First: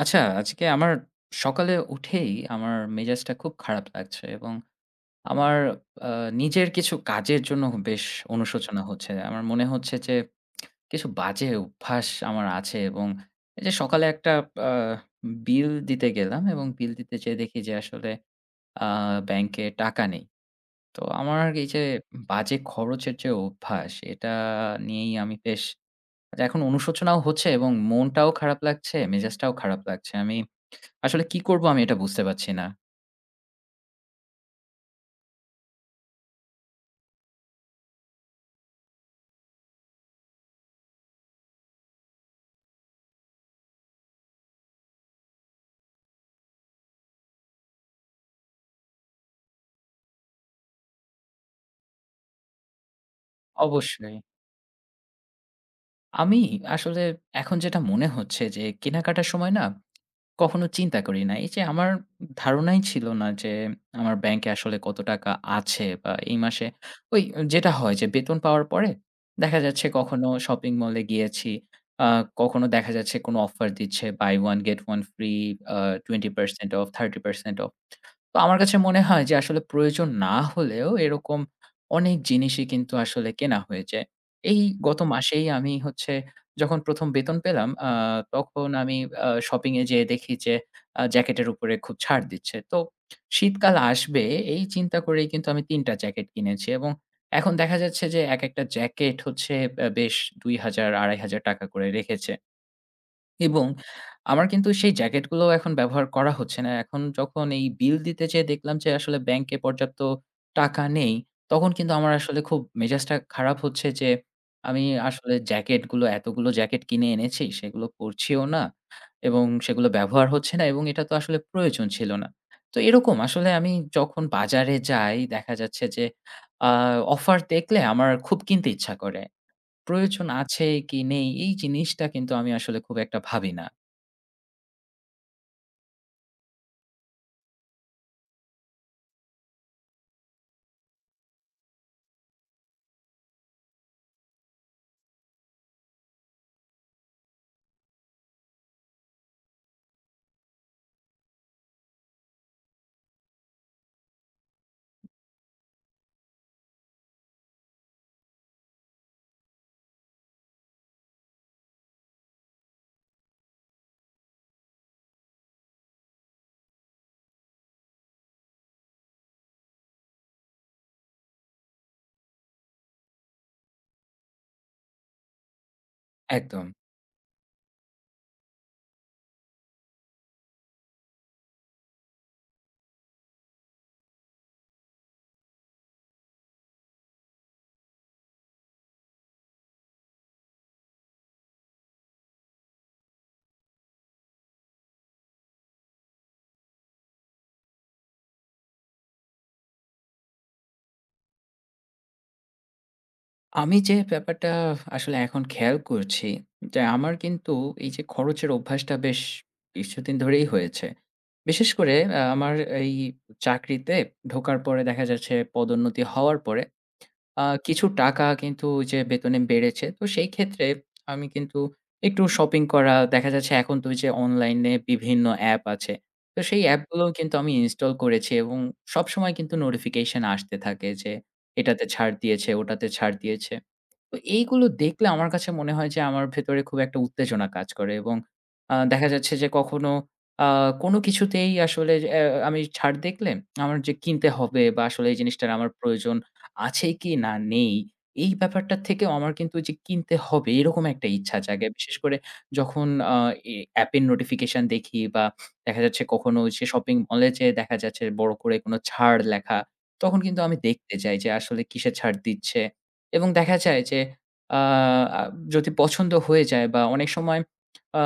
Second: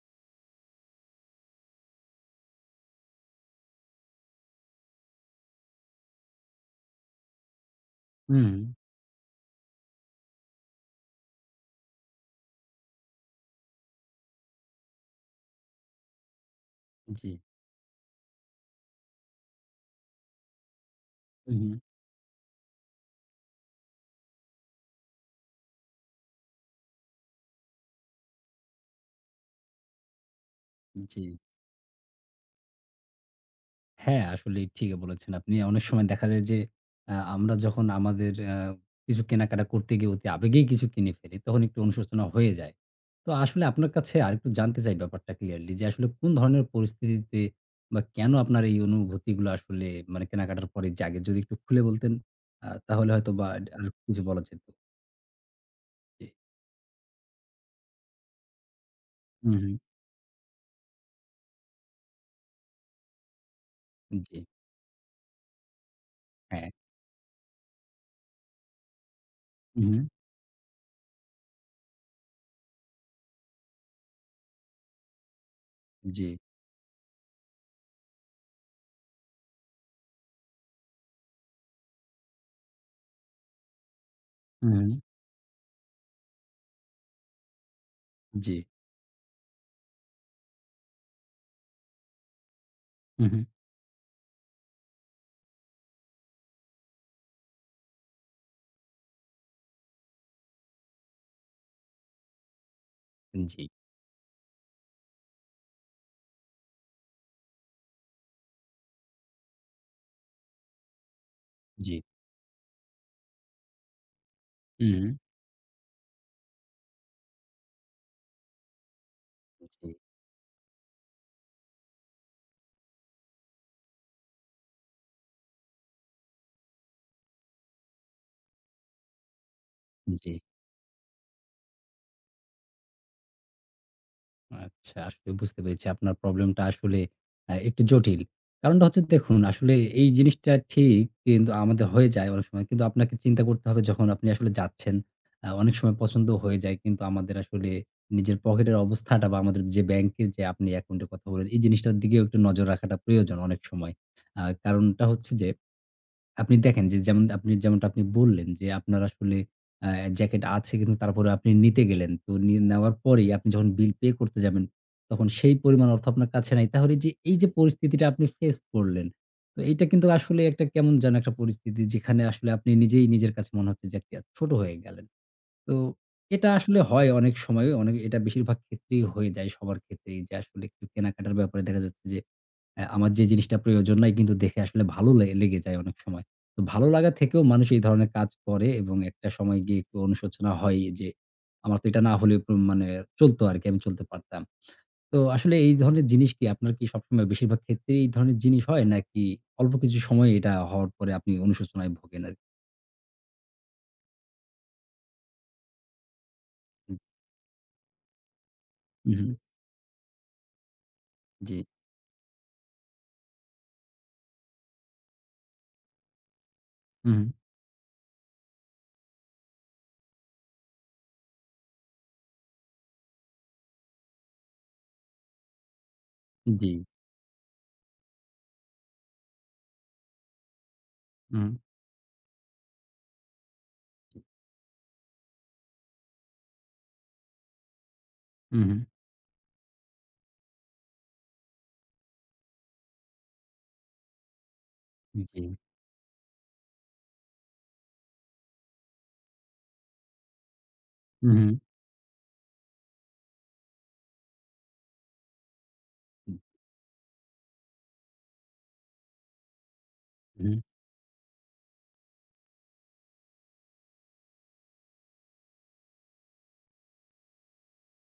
আচ্ছা, আজকে আমার সকালে উঠেই আমার মেজাজটা খুব খারাপ লাগছে এবং আমার আ নিজের কিছু কাজের জন্য বেশ হুম, অনুশোচনা হচ্ছে। আমার মনে হচ্ছে যে কিছু বাজে অভ্যাস আমার আছে এবং এই যে সকালে একটা আ বিল দিতে গেলাম, এবং বিল দিতে জি, যেয়ে দেখি যে আসলে আ ব্যাংকে টাকা নেই। তো আমার এই হুম, যে বাজে খরচের যে অভ্যাস, এটা নিয়েই আমি বেশ আজ এখন অনুশোচনাও হচ্ছে এবং মনটাও খারাপ লাগছে, মেজাজটাও খারাপ লাগছে। আমি হুম, জি। আসলে কি করবো, আমি এটা বুঝতে পারছি না। হ্যাঁ, আসলেই ঠিকই বলেছেন আপনি। অনেক সময় দেখা যায় যে আমরা যখন আমাদের কিছু কেনাকাটা করতে গিয়ে অতি আবেগেই কিছু কিনে ফেলি, তখন একটু অনুশোচনা হয়ে যায়। তো আসলে আপনার কাছে আরেকটু জানতে চাই ব্যাপারটা ক্লিয়ারলি যে আসলে কোন ধরনের পরিস্থিতিতে বা কেন আপনার এই অনুভূতিগুলো আসলে মানে কেনাকাটার পরে জাগে? যদি একটু খুলে বলতেন তাহলে হয়তোবা আর অবশ্যই। কিছু বলা যেত। জি। আমি আসলে এখন যেটা মনে হচ্ছে, যে কেনাকাটার সময় হুম, না হুম, কখনো চিন্তা করি না। এই যে আমার ধারণাই ছিল না যে আমার জি, ব্যাংকে আসলে কত টাকা আছে বা এই মাসে হ্যাঁ। ওই যেটা হয় যে বেতন পাওয়ার পরে দেখা হুম, যাচ্ছে হুম, কখনো শপিং মলে গিয়েছি। আ কখনো দেখা যাচ্ছে কোনো অফার দিচ্ছে, বাই 1 গেট 1 ফ্রি, আ জি, 20% অফ, 30% অফ। তো আমার কাছে মনে হয় যে আসলে প্রয়োজন না হলেও এরকম অনেক জিনিসই কিন্তু আসলে কেনা হয়ে যায়। এই হুম, হুম, গত মাসেই আমি হচ্ছে, যখন ১ম বেতন পেলাম, জি, তখন আমি শপিং এ যেয়ে দেখি যে জ্যাকেটের উপরে খুব ছাড় দিচ্ছে। তো হুম, হুম, শীতকাল আসবে, এই চিন্তা করেই কিন্তু আমি ৩ টা জ্যাকেট কিনেছি, এবং এখন দেখা যাচ্ছে যে একেকটা জ্যাকেট হচ্ছে বেশ ৳২,০০০, ৳২,৫০০ করে রেখেছে। জি, এবং আমার কিন্তু সেই জ্যাকেটগুলো এখন ব্যবহার করা হচ্ছে না। এখন যখন এই বিল দিতে যেয়ে দেখলাম যে আসলে ব্যাংকে পর্যাপ্ত টাকা নেই, তখন কিন্তু জি, আমার আসলে খুব মেজাজটা খারাপ হচ্ছে যে আমি হুম, হুম। আসলে জ্যাকেটগুলো এতগুলো জ্যাকেট কিনে এনেছি, সেগুলো পরছিও না এবং সেগুলো জি, ব্যবহার হচ্ছে না, এবং এটা তো আসলে প্রয়োজন ছিল না। তো এরকম আসলে আমি যখন বাজারে যাই, দেখা যাচ্ছে যে আ অফার দেখলে আমার খুব কিনতে ইচ্ছা করে। প্রয়োজন জি। আছে কি নেই, এই জিনিসটা কিন্তু আমি আসলে খুব একটা ভাবি না। আচ্ছা, আসলে বুঝতে পেরেছি আপনার প্রবলেমটা আসলে একটু জটিল। কারণটা হচ্ছে দেখুন আসলে এই জিনিসটা ঠিক কিন্তু আমাদের হয়ে যায় অনেক সময়। কিন্তু আপনাকে চিন্তা করতে হবে যখন আপনি আসলে যাচ্ছেন, অনেক সময় পছন্দ হয়ে যায় কিন্তু আমাদের আসলে নিজের পকেটের অবস্থাটা বা আমাদের যে ব্যাংকের যে আপনি অ্যাকাউন্টের কথা বললেন, এই জিনিসটার দিকেও একটু নজর রাখাটা প্রয়োজন অনেক সময়। কারণটা হচ্ছে যে আপনি দেখেন যে যেমন আপনি যেমনটা আপনি বললেন যে আপনার আসলে আ জ্যাকেট আছে কিন্তু তারপরে আপনি নিতে গেলেন। তো নিয়ে নেওয়ার পরেই আপনি যখন বিল পে করতে যাবেন, তখন সেই পরিমাণ অর্থ আপনার কাছে নাই। তাহলে যে এই যে পরিস্থিতিটা আপনি ফেস করলেন, তো এইটা কিন্তু আসলে একটা কেমন যেন একটা পরিস্থিতি যেখানে আসলে আপনি নিজেই নিজের কাছে মনে হচ্ছে যে একটা ছোট হয়ে গেলেন। তো এটা একদম। আসলে হয় অনেক সময় অনেক এটা বেশিরভাগ ক্ষেত্রেই হয়ে যায় সবার ক্ষেত্রেই যে আসলে একটু কেনাকাটার ব্যাপারে দেখা যাচ্ছে যে আমার যে জিনিসটা প্রয়োজন নাই কিন্তু দেখে আসলে ভালো লেগে যায় অনেক সময়। তো ভালো লাগা থেকেও মানুষ এই ধরনের কাজ করে এবং একটা সময় গিয়ে একটু অনুশোচনা হয় যে, আমার তো এটা না হলে মানে চলত আরকি, আমি চলতে পারতাম। তো আসলে এই ধরনের জিনিস কি আপনার কি সবসময় বেশিরভাগ ক্ষেত্রেই এই ধরনের জিনিস হয় নাকি অল্প কিছু সময় এটা হওয়ার পরে আপনি অনুশোচনায় ভোগেন আরকি? আমি যে ব্যাপারটা আসলে এখন খেয়াল করছি যে, আমার কিন্তু এই যে খরচের অভ্যাসটা হুম, বেশ হুম, কিছুদিন ধরেই হয়েছে। জি, বিশেষ করে আমার এই চাকরিতে ঢোকার পরে, দেখা যাচ্ছে পদোন্নতি হওয়ার পরে হুম, আ কিছু টাকা কিন্তু ওই যে বেতনে বেড়েছে। তো সেই ক্ষেত্রে আমি কিন্তু একটু শপিং করা, দেখা যাচ্ছে এখন তো ওই যে অনলাইনে বিভিন্ন অ্যাপ আছে। তো হুম, সেই জি, অ্যাপগুলোও কিন্তু আমি ইনস্টল করেছি, এবং সবসময় কিন্তু নোটিফিকেশন আসতে থাকে যে হুম, এটাতে ছাড় দিয়েছে, ওটাতে ছাড় দিয়েছে। তো এইগুলো দেখলে আমার কাছে মনে হয় যে আমার ভেতরে খুব একটা উত্তেজনা কাজ করে, এবং হুম, দেখা যাচ্ছে যে কখনো আ কোনো কিছুতেই আসলে যে আমি ছাড় দেখলে, আমার যে কিনতে হবে বা আসলে এই হুম, জি, জিনিসটার আমার প্রয়োজন আছে কি না নেই, এই ব্যাপারটা থেকেও আমার কিন্তু ওই যে কিনতে হবে এরকম একটা হুম, ইচ্ছা হুম, জাগে। বিশেষ করে যখন আ অ্যাপের নোটিফিকেশন দেখি, বা দেখা যাচ্ছে কখনো ওই যে শপিং মলে যেয়ে দেখা যাচ্ছে বড় করে কোনো ছাড় লেখা, তখন কিন্তু আমি হুম, দেখতে যাই যে আসলে কিসে ছাড় দিচ্ছে। এবং দেখা যায় যে আ আ যদি পছন্দ হয়ে যায় বা অনেক সময় আ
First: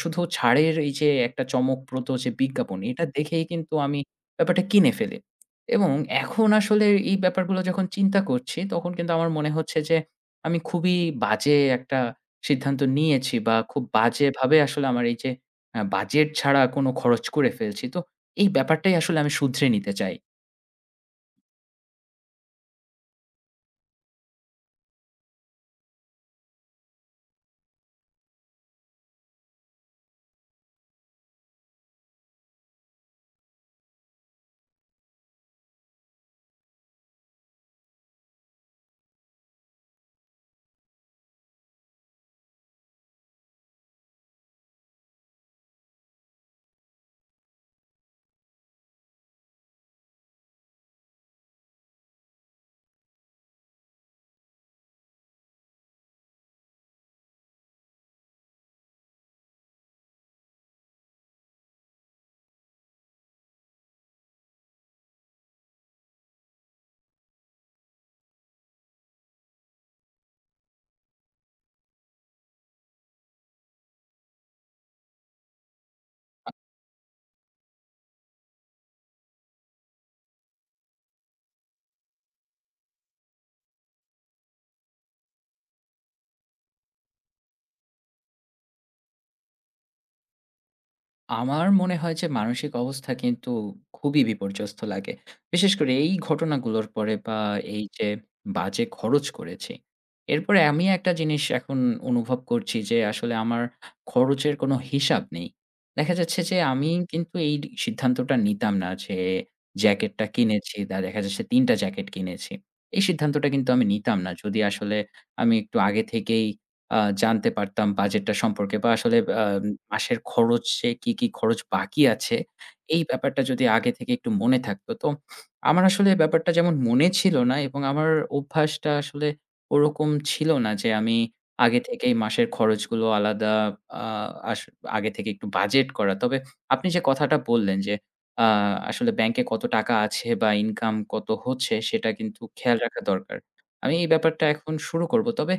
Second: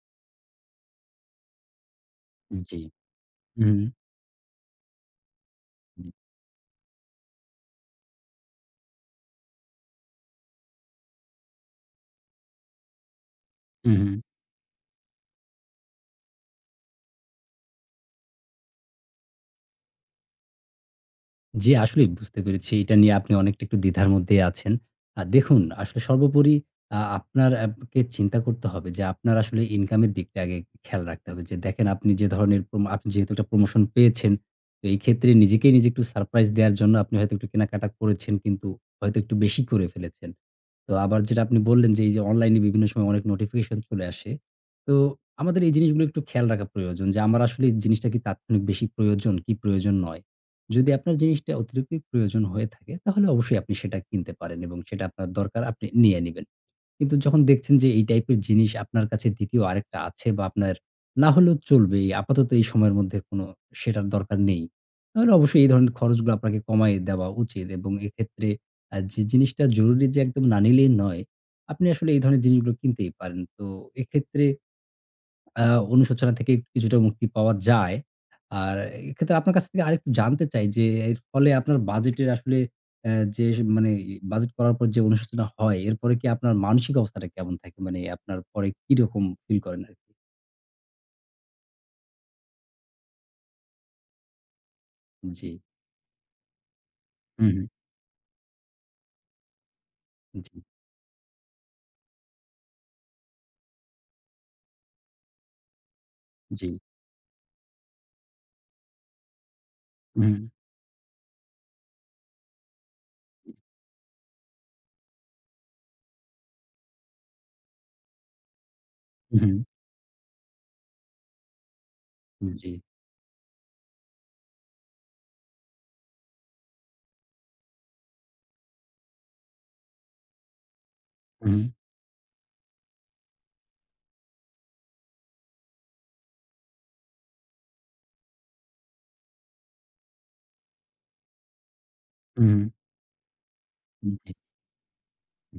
শুধু ছাড়ের এই যে একটা চমকপ্রদ যে বিজ্ঞাপন, জি, এটা দেখেই হুম, কিন্তু হুম, আমি ব্যাপারটা কিনে ফেলি। এবং এখন আসলে এই ব্যাপারগুলো যখন চিন্তা করছি, তখন কিন্তু আমার মনে হচ্ছে যে আমি খুবই বাজে একটা সিদ্ধান্ত নিয়েছি, বা খুব হুম, হুম। বাজেভাবে আসলে আমার এই যে বাজেট ছাড়া কোনো খরচ করে ফেলছি। তো এই ব্যাপারটাই আসলে আমি শুধরে নিতে চাই। জি, আসলেই বুঝতে পেরেছি। এটা নিয়ে আপনি অনেকটা একটু দ্বিধার মধ্যেই আছেন। দেখুন আসলে সর্বোপরি আপনার কে চিন্তা করতে হবে যে আপনার আসলে ইনকামের দিকটা আগে খেয়াল রাখতে হবে। যে দেখেন আপনি যে ধরনের আপনি যেহেতু একটা প্রমোশন পেয়েছেন, তো এই ক্ষেত্রে নিজেকেই নিজে একটু সারপ্রাইজ দেয়ার জন্য আপনি হয়তো একটু কেনাকাটা করেছেন কিন্তু হয়তো একটু বেশি করে ফেলেছেন। তো আবার যেটা আপনি বললেন যে এই যে অনলাইনে বিভিন্ন সময় অনেক নোটিফিকেশন চলে আসে। তো আমাদের এই জিনিসগুলো একটু খেয়াল রাখা প্রয়োজন যে আমার আসলে এই জিনিসটা কি তাৎক্ষণিক বেশি প্রয়োজন, কি প্রয়োজন নয়। যদি আপনার জিনিসটা অতিরিক্ত প্রয়োজন হয়ে থাকে তাহলে অবশ্যই আপনি সেটা কিনতে পারেন এবং সেটা আপনার দরকার আপনি নিয়ে নিবেন। কিন্তু যখন দেখছেন যে এই টাইপের জিনিস আপনার কাছে ২য় আরেকটা আছে বা আপনার না হলেও চলবে এই আপাতত এই সময়ের মধ্যে কোনো সেটার দরকার নেই। তাহলে অবশ্যই এই ধরনের খরচগুলো আপনাকে কমায় দেওয়া উচিত এবং এক্ষেত্রে যে জিনিসটা জরুরি যে একদম না নিলেই নয়, আপনি আসলে এই ধরনের জিনিসগুলো কিনতেই পারেন। তো এক্ষেত্রে আ অনুশোচনা থেকে কিছুটা মুক্তি পাওয়া যায়। আর এক্ষেত্রে আপনার কাছ থেকে আরেকটু জানতে চাই যে এর ফলে আপনার বাজেটের আসলে যে মানে বাজেট করার পর যে অনুশোচনা হয়, এরপরে কি আপনার মানসিক অবস্থাটা কেমন থাকে? মানে আপনার পরে কিরকম ফিল করেন আরকি? আমার মনে হয় যে মানসিক অবস্থা কিন্তু খুবই বিপর্যস্ত লাগে। জি। বিশেষ করে এই ঘটনাগুলোর পরে, বা হু, হু। এই যে বাজে খরচ করেছি। জি, এরপরে আমি একটা জিনিস এখন অনুভব করছি যে আসলে আমার খরচের কোনো হিসাব নেই। দেখা যাচ্ছে যে জি। আমি কিন্তু এই সিদ্ধান্তটা নিতাম না যে জ্যাকেটটা হু, কিনেছি, দেখা যাচ্ছে ৩ টা জ্যাকেট কিনেছি। এই সিদ্ধান্তটা কিন্তু আমি নিতাম না, যদি আসলে আমি একটু আগে থেকেই জানতে পারতাম বাজেটটা সম্পর্কে, বা আসলে হু, মাসের খরচে কি, কি খরচ বাকি আছে, হু, জি। এই ব্যাপারটা যদি আগে থেকে একটু মনে থাকতো। তো আমার আসলে ব্যাপারটা যেমন মনে ছিল না, এবং আমার অভ্যাসটা আসলে ওরকম ছিল না যে, আমি হু, আগে থেকেই মাসের খরচগুলো আলাদা আ আস আগে থেকে একটু বাজেট করা। তবে আপনি যে কথাটা বললেন যে, আ আসলে ব্যাংকে কত টাকা আছে বা ইনকাম কত হচ্ছে, সেটা কিন্তু খেয়াল রাখা দরকার। আমি হু, এই জি। ব্যাপারটা এখন শুরু করব। তবে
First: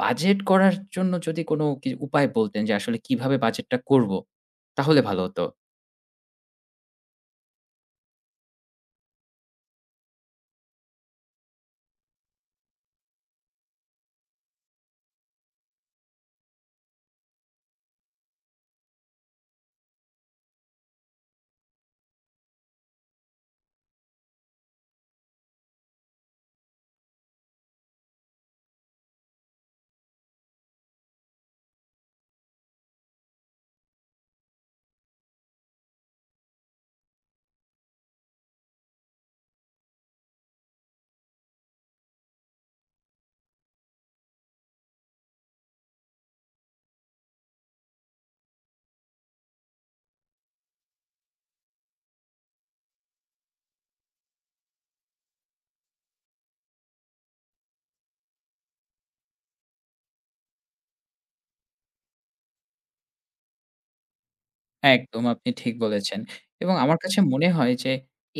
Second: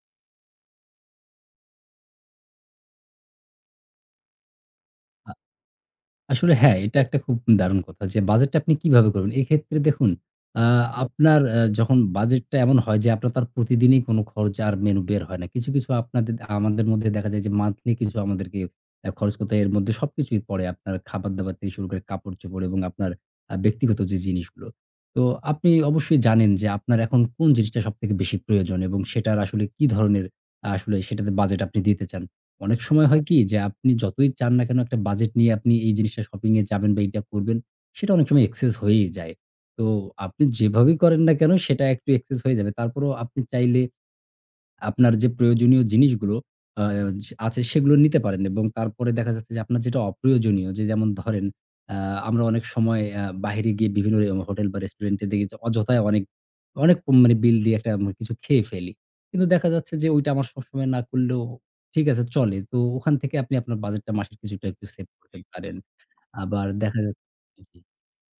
বাজেট করার জন্য যদি কোনো কি উপায় বলতেন যে আসলে কিভাবে বাজেটটা করব? তাহলে ভালো হতো। আসলে হ্যাঁ, এটা একটা খুব দারুণ কথা যে বাজেটটা আপনি কিভাবে করবেন? এক্ষেত্রে দেখুন আ আপনার যখন বাজেটটা এমন হয় যে আপনার তার প্রতিদিনই কোনো খরচ আর মেনু বের হয় না। কিছু, কিছু আপনাদের আমাদের মধ্যে দেখা যায় যে মান্থলি কিছু আমাদেরকে খরচ করতে হয়। এর মধ্যে সবকিছুই পড়ে। আপনার খাবার-দাবার থেকে শুরু করে কাপড়-চোপড় এবং আপনার ব্যক্তিগত যে জিনিসগুলো। তো আপনি অবশ্যই জানেন যে আপনার এখন কোন জিনিসটা সবথেকে বেশি প্রয়োজন এবং সেটার আসলে কি ধরনের আসলে সেটাতে বাজেট আপনি দিতে চান। অনেক সময় হয় কি যে আপনি যতই চান না কেন একটা বাজেট নিয়ে আপনি এই জিনিসটা শপিং এ যাবেন বা এইটা করবেন, সেটা অনেক সময় এক্সেস হয়েই যায়। তো আপনি যেভাবেই করেন না কেন সেটা একটু এক্সেস হয়ে যাবে। তারপরেও আপনি চাইলে আপনার যে প্রয়োজনীয় জিনিসগুলো আ আছে সেগুলো নিতে পারেন এবং তারপরে দেখা যাচ্ছে যে আপনার যেটা অপ্রয়োজনীয় যে যেমন ধরেন আ আমরা অনেক সময় বাহিরে গিয়ে বিভিন্ন হোটেল বা রেস্টুরেন্টে দেখি যে অযথায় অনেক, অনেক মানে বিল দিয়ে একটা আমরা কিছু খেয়ে ফেলি। কিন্তু দেখা যাচ্ছে যে ওইটা আমার সবসময় না করলেও ঠিক আছে চলে। তো ওখান থেকে আপনি আপনার বাজেটটা মাসের কিছুটা একটু সেভ একদম করতে আপনি ঠিক পারেন। বলেছেন। আবার এবং আমার দেখা কাছে মনে যাচ্ছে হয় জি, যে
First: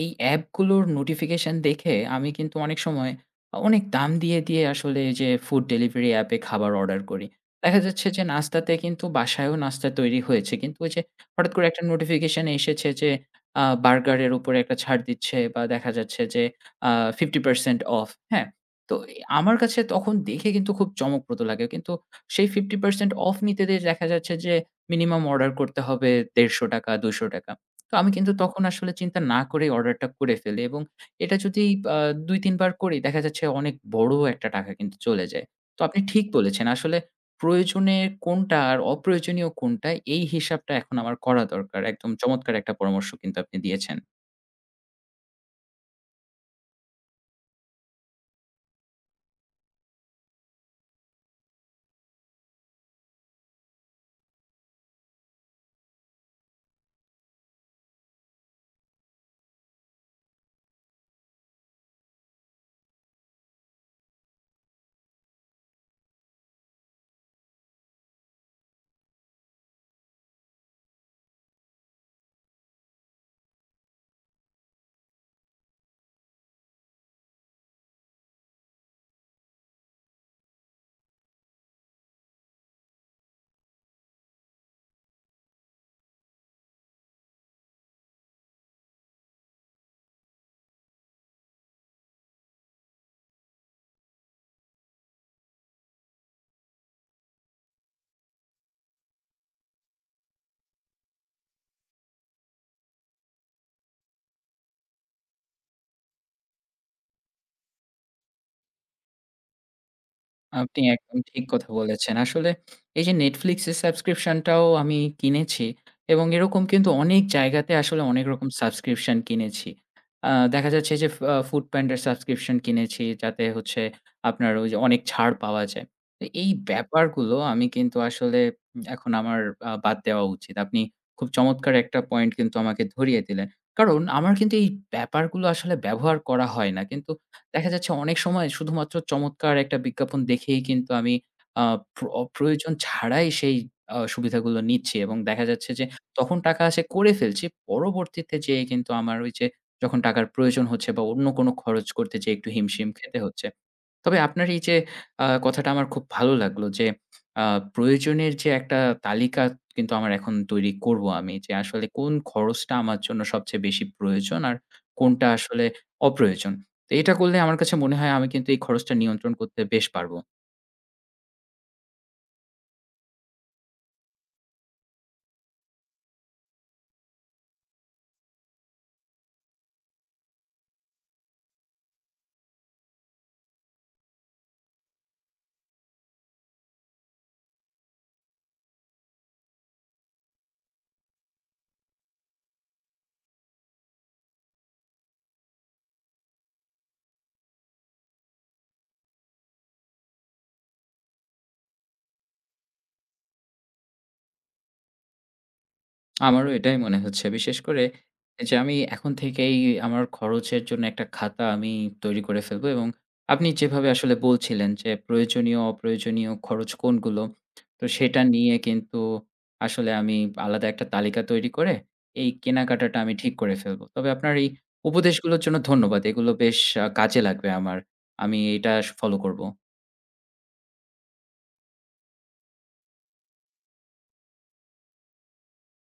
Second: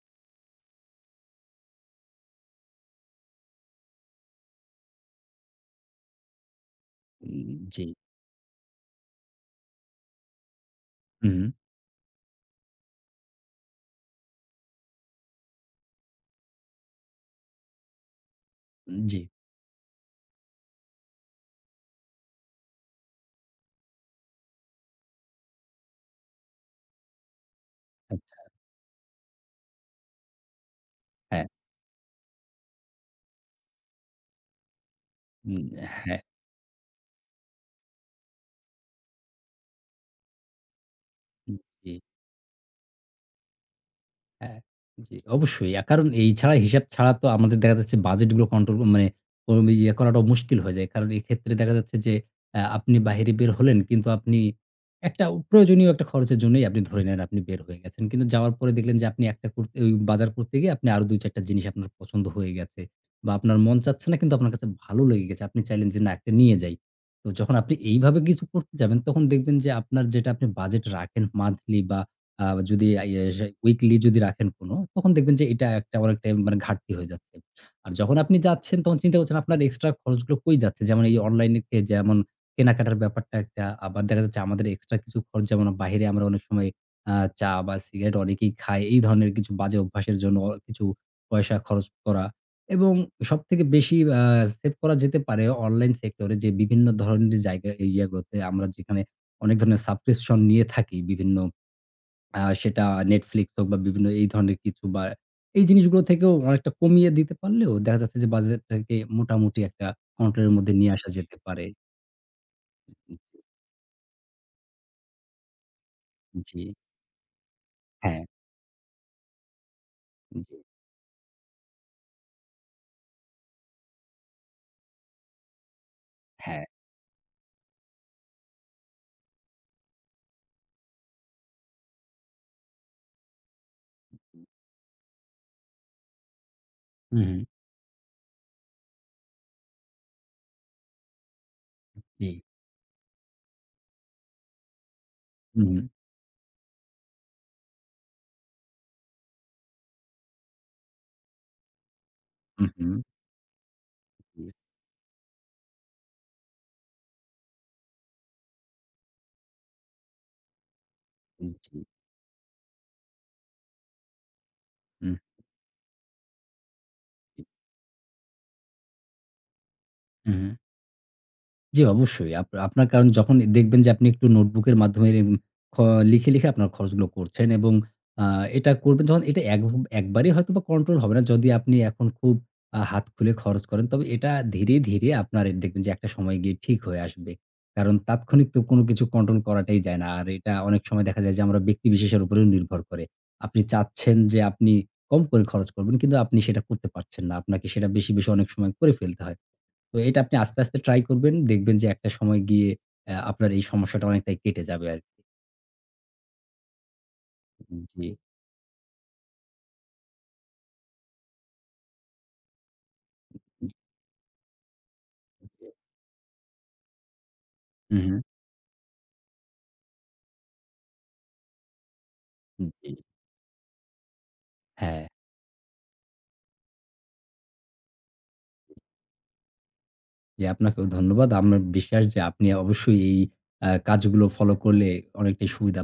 এই অ্যাপগুলোর নোটিফিকেশন দেখে আমি কিন্তু অনেক সময় অনেক দাম দিয়ে আসলে এই যে ফুড ডেলিভারি অ্যাপে খাবার অর্ডার করি। উম, দেখা জি, যাচ্ছে যে নাস্তাতে কিন্তু বাসায়ও নাস্তা তৈরি হয়েছে। কিন্তু ওই যে হুম, হঠাৎ করে একটা নোটিফিকেশন এসেছে যে বার্গারের উপরে একটা ছাড় দিচ্ছে, বা দেখা যাচ্ছে যে আ 50% অফ, হ্যাঁ? তো জি, আমার কাছে তখন দেখে কিন্তু খুব চমকপ্রদ লাগে। কিন্তু সেই 50% অফ নিতে যেয়ে দেখা যাচ্ছে যে মিনিমাম অর্ডার করতে হবে ৳১৫০, ৳২০০। তো আমি কিন্তু আচ্ছা তখন আসলে চিন্তা না করেই অর্ডারটা করে ফেলি, এবং এটা হ্যাঁ, যদি আ ২-৩ বার করি, দেখা যাচ্ছে অনেক বড় একটা টাকা কিন্তু চলে যায়। উম তো আপনি হ্যাঁ, ঠিক বলেছেন। আসলে প্রয়োজনের কোনটা আর অপ্রয়োজনীয় কোনটা, এই হিসাবটা এখন আমার করা দরকার। জি। একদম চমৎকার একটা পরামর্শ কিন্তু আপনি দিয়েছেন। হ্যাঁ, জি অবশ্যই। কারণ এই ছাড়া হিসাব ছাড়া তো আমাদের দেখা যাচ্ছে বাজেটগুলো কন্ট্রোল মানে ও ইয়ে করাটাও মুশকিল হয়ে যায়। কারণ এক্ষেত্রে দেখা যাচ্ছে যে আপনি বাহিরে বের হলেন কিন্তু আপনি একটা প্রয়োজনীয় একটা খরচের জন্যই আপনি ধরে নেন আপনি বের হয়ে গেছেন। কিন্তু যাওয়ার পরে দেখলেন যে আপনি একটা করতে ওই বাজার করতে গিয়ে আপনি আরো ২-৪ টা জিনিস আপনার পছন্দ হয়ে গেছে বা আপনার মন চাচ্ছে না কিন্তু আপনার কাছে ভালো লেগে গেছে। আপনি চাইলেন যে না একটা নিয়ে যাই। তো যখন আপনি এইভাবে কিছু করতে যাবেন তখন দেখবেন যে আপনার যেটা আপনি বাজেট রাখেন মান্থলি বা আ যদি ইয়ে সে উইকলি যদি রাখেন কোনো, তখন দেখবেন যে এটা একটা অনেকটাই মানে ঘাটতি হয়ে যাচ্ছে। আর যখন আপনি যাচ্ছেন তখন চিন্তা করছেন আপনার এক্সট্রা খরচগুলো কই যাচ্ছে? যেমন এই অনলাইনে কে যেমন কেনাকাটার ব্যাপারটা একটা, আবার দেখা যাচ্ছে আমাদের এক্সট্রা কিছু খরচ যেমন বাহিরে আমরা অনেক সময় আ চা বা সিগারেট অনেকেই খাই। এই ধরনের কিছু বাজে অভ্যাসের জন্য কিছু পয়সা খরচ করা এবং সবথেকে বেশি সেভ করা যেতে পারে অনলাইন সেক্টরে যে বিভিন্ন ধরনের জায়গা এই ইয়েগুলোতে আমরা যেখানে অনেক ধরনের সাবস্ক্রিপশন নিয়ে থাকি বিভিন্ন সেটা Netflix হোক বা বিভিন্ন এই ধরনের কিছু বা এই জিনিসগুলো থেকেও অনেকটা কমিয়ে দিতে পারলেও দেখা যাচ্ছে যে বাজেটটাকে মোটামুটি একটা কন্ট্রোলের মধ্যে আপনি নিয়ে আসা একদম যেতে ঠিক পারে। কথা বলেছেন। আসলে এই যে Netflix এর সাবস্ক্রিপশন টাও আমি কিনেছি, এবং জি, এরকম কিন্তু অনেক জায়গাতে আসলে হ্যাঁ, অনেক রকম সাবস্ক্রিপশন কিনেছি। জি, দেখা যাচ্ছে যে ফ আ Foodpanda র সাবস্ক্রিপশন কিনেছি, যাতে হচ্ছে আপনার ওই যে অনেক ছাড় পাওয়া যায়। তো এই হ্যাঁ। ব্যাপারগুলো আমি কিন্তু আসলে এখন আমার বাদ দেওয়া উচিত। আপনি খুব চমৎকার একটা পয়েন্ট কিন্তু আমাকে ধরিয়ে দিলেন। কারণ আমার হু, কিন্তু এই ব্যাপারগুলো আসলে ব্যবহার করা হয় না। কিন্তু হুম, দেখা যাচ্ছে অনেক সময় শুধুমাত্র চমৎকার একটা বিজ্ঞাপন দেখেই কিন্তু আমি আ জি। প্রয়োজন ছাড়াই সেই সুবিধাগুলো নিচ্ছি, এবং দেখা হু, যাচ্ছে হুম, যে তখন টাকা আসে করে ফেলছি। পরবর্তীতে যেয়ে কিন্তু আমার ওই যে যখন টাকার প্রয়োজন হচ্ছে, বা অন্য কোনো খরচ করতে যেয়ে একটু হু, হিমশিম হুম, খেতে হচ্ছে। তবে আপনার জি, এই যে কথাটা আমার খুব ভালো লাগলো, যে আ প্রয়োজনের যে একটা তালিকা কিন্তু আমার এখন তৈরি করব আমি, যে জি, আসলে কোন খরচটা আমার জন্য সবচেয়ে বেশি প্রয়োজন আর হুম, কোনটা আসলে অপ্রয়োজন। তো এটা করলে আমার কাছে মনে হয় আমি কিন্তু এই খরচটা নিয়ন্ত্রণ করতে বেশ পারবো। হুম। জি, অবশ্যই। আপনার কারণ যখন দেখবেন যে আপনি একটু নোটবুকের মাধ্যমে এরম খ লিখে, লিখে আপনার খরচগুলো করছেন এবং আ এটা করবেন যখন এটা একবারেই হয়তোবা কন্ট্রোল হবে না। যদি আপনি এখন খুব হাত খুলে খরচ করেন। তবে এটা ধীরে, ধীরে আপনার দেখবেন যে একটা সময় গিয়ে ঠিক হয়ে আসবে। কারণ তাৎক্ষণিক তো কোনো কিছু কন্ট্রোল করাটাই যায় না। আর এটা অনেক সময় দেখা যায় যে আমরা ব্যক্তি বিশেষের উপরেও নির্ভর করে। আপনি চাচ্ছেন যে আপনি কম করে খরচ করবেন কিন্তু আপনি সেটা করতে পারছেন না। আপনাকে সেটা বেশি, বেশি অনেক সময় করে ফেলতে হয়। তো এটা আপনি আস্তে, আস্তে ট্রাই করবেন। দেখবেন যে একটা সময় গিয়ে আপনার এই সমস্যাটা অনেকটাই কেটে যাবে আরকি। আমারও এটাই মনে হচ্ছে। বিশেষ করে জি, যে আমি এখন থেকেই আমার খরচের জন্য একটা খাতা আমি তৈরি করে ফেলবো, এবং আপনি জি। যেভাবে আসলে বলছিলেন যে প্রয়োজনীয়, অপ্রয়োজনীয় খরচ কোনগুলো? তো হু, হু। সেটা নিয়ে কিন্তু আসলে আমি আলাদা একটা তালিকা তৈরি করে এই জি। কেনাকাটাটা আমি ঠিক করে ফেলবো। তবে আপনার এই হ্যাঁ, উপদেশগুলোর জন্য ধন্যবাদ। এগুলো বেশ কাজে লাগবে আমার। আমি এটা ফলো করব। জি আপনাকেও ধন্যবাদ। আমার বিশ্বাস যে আপনি অবশ্যই এই কাজগুলো ফলো করলে অনেকটাই সুবিধা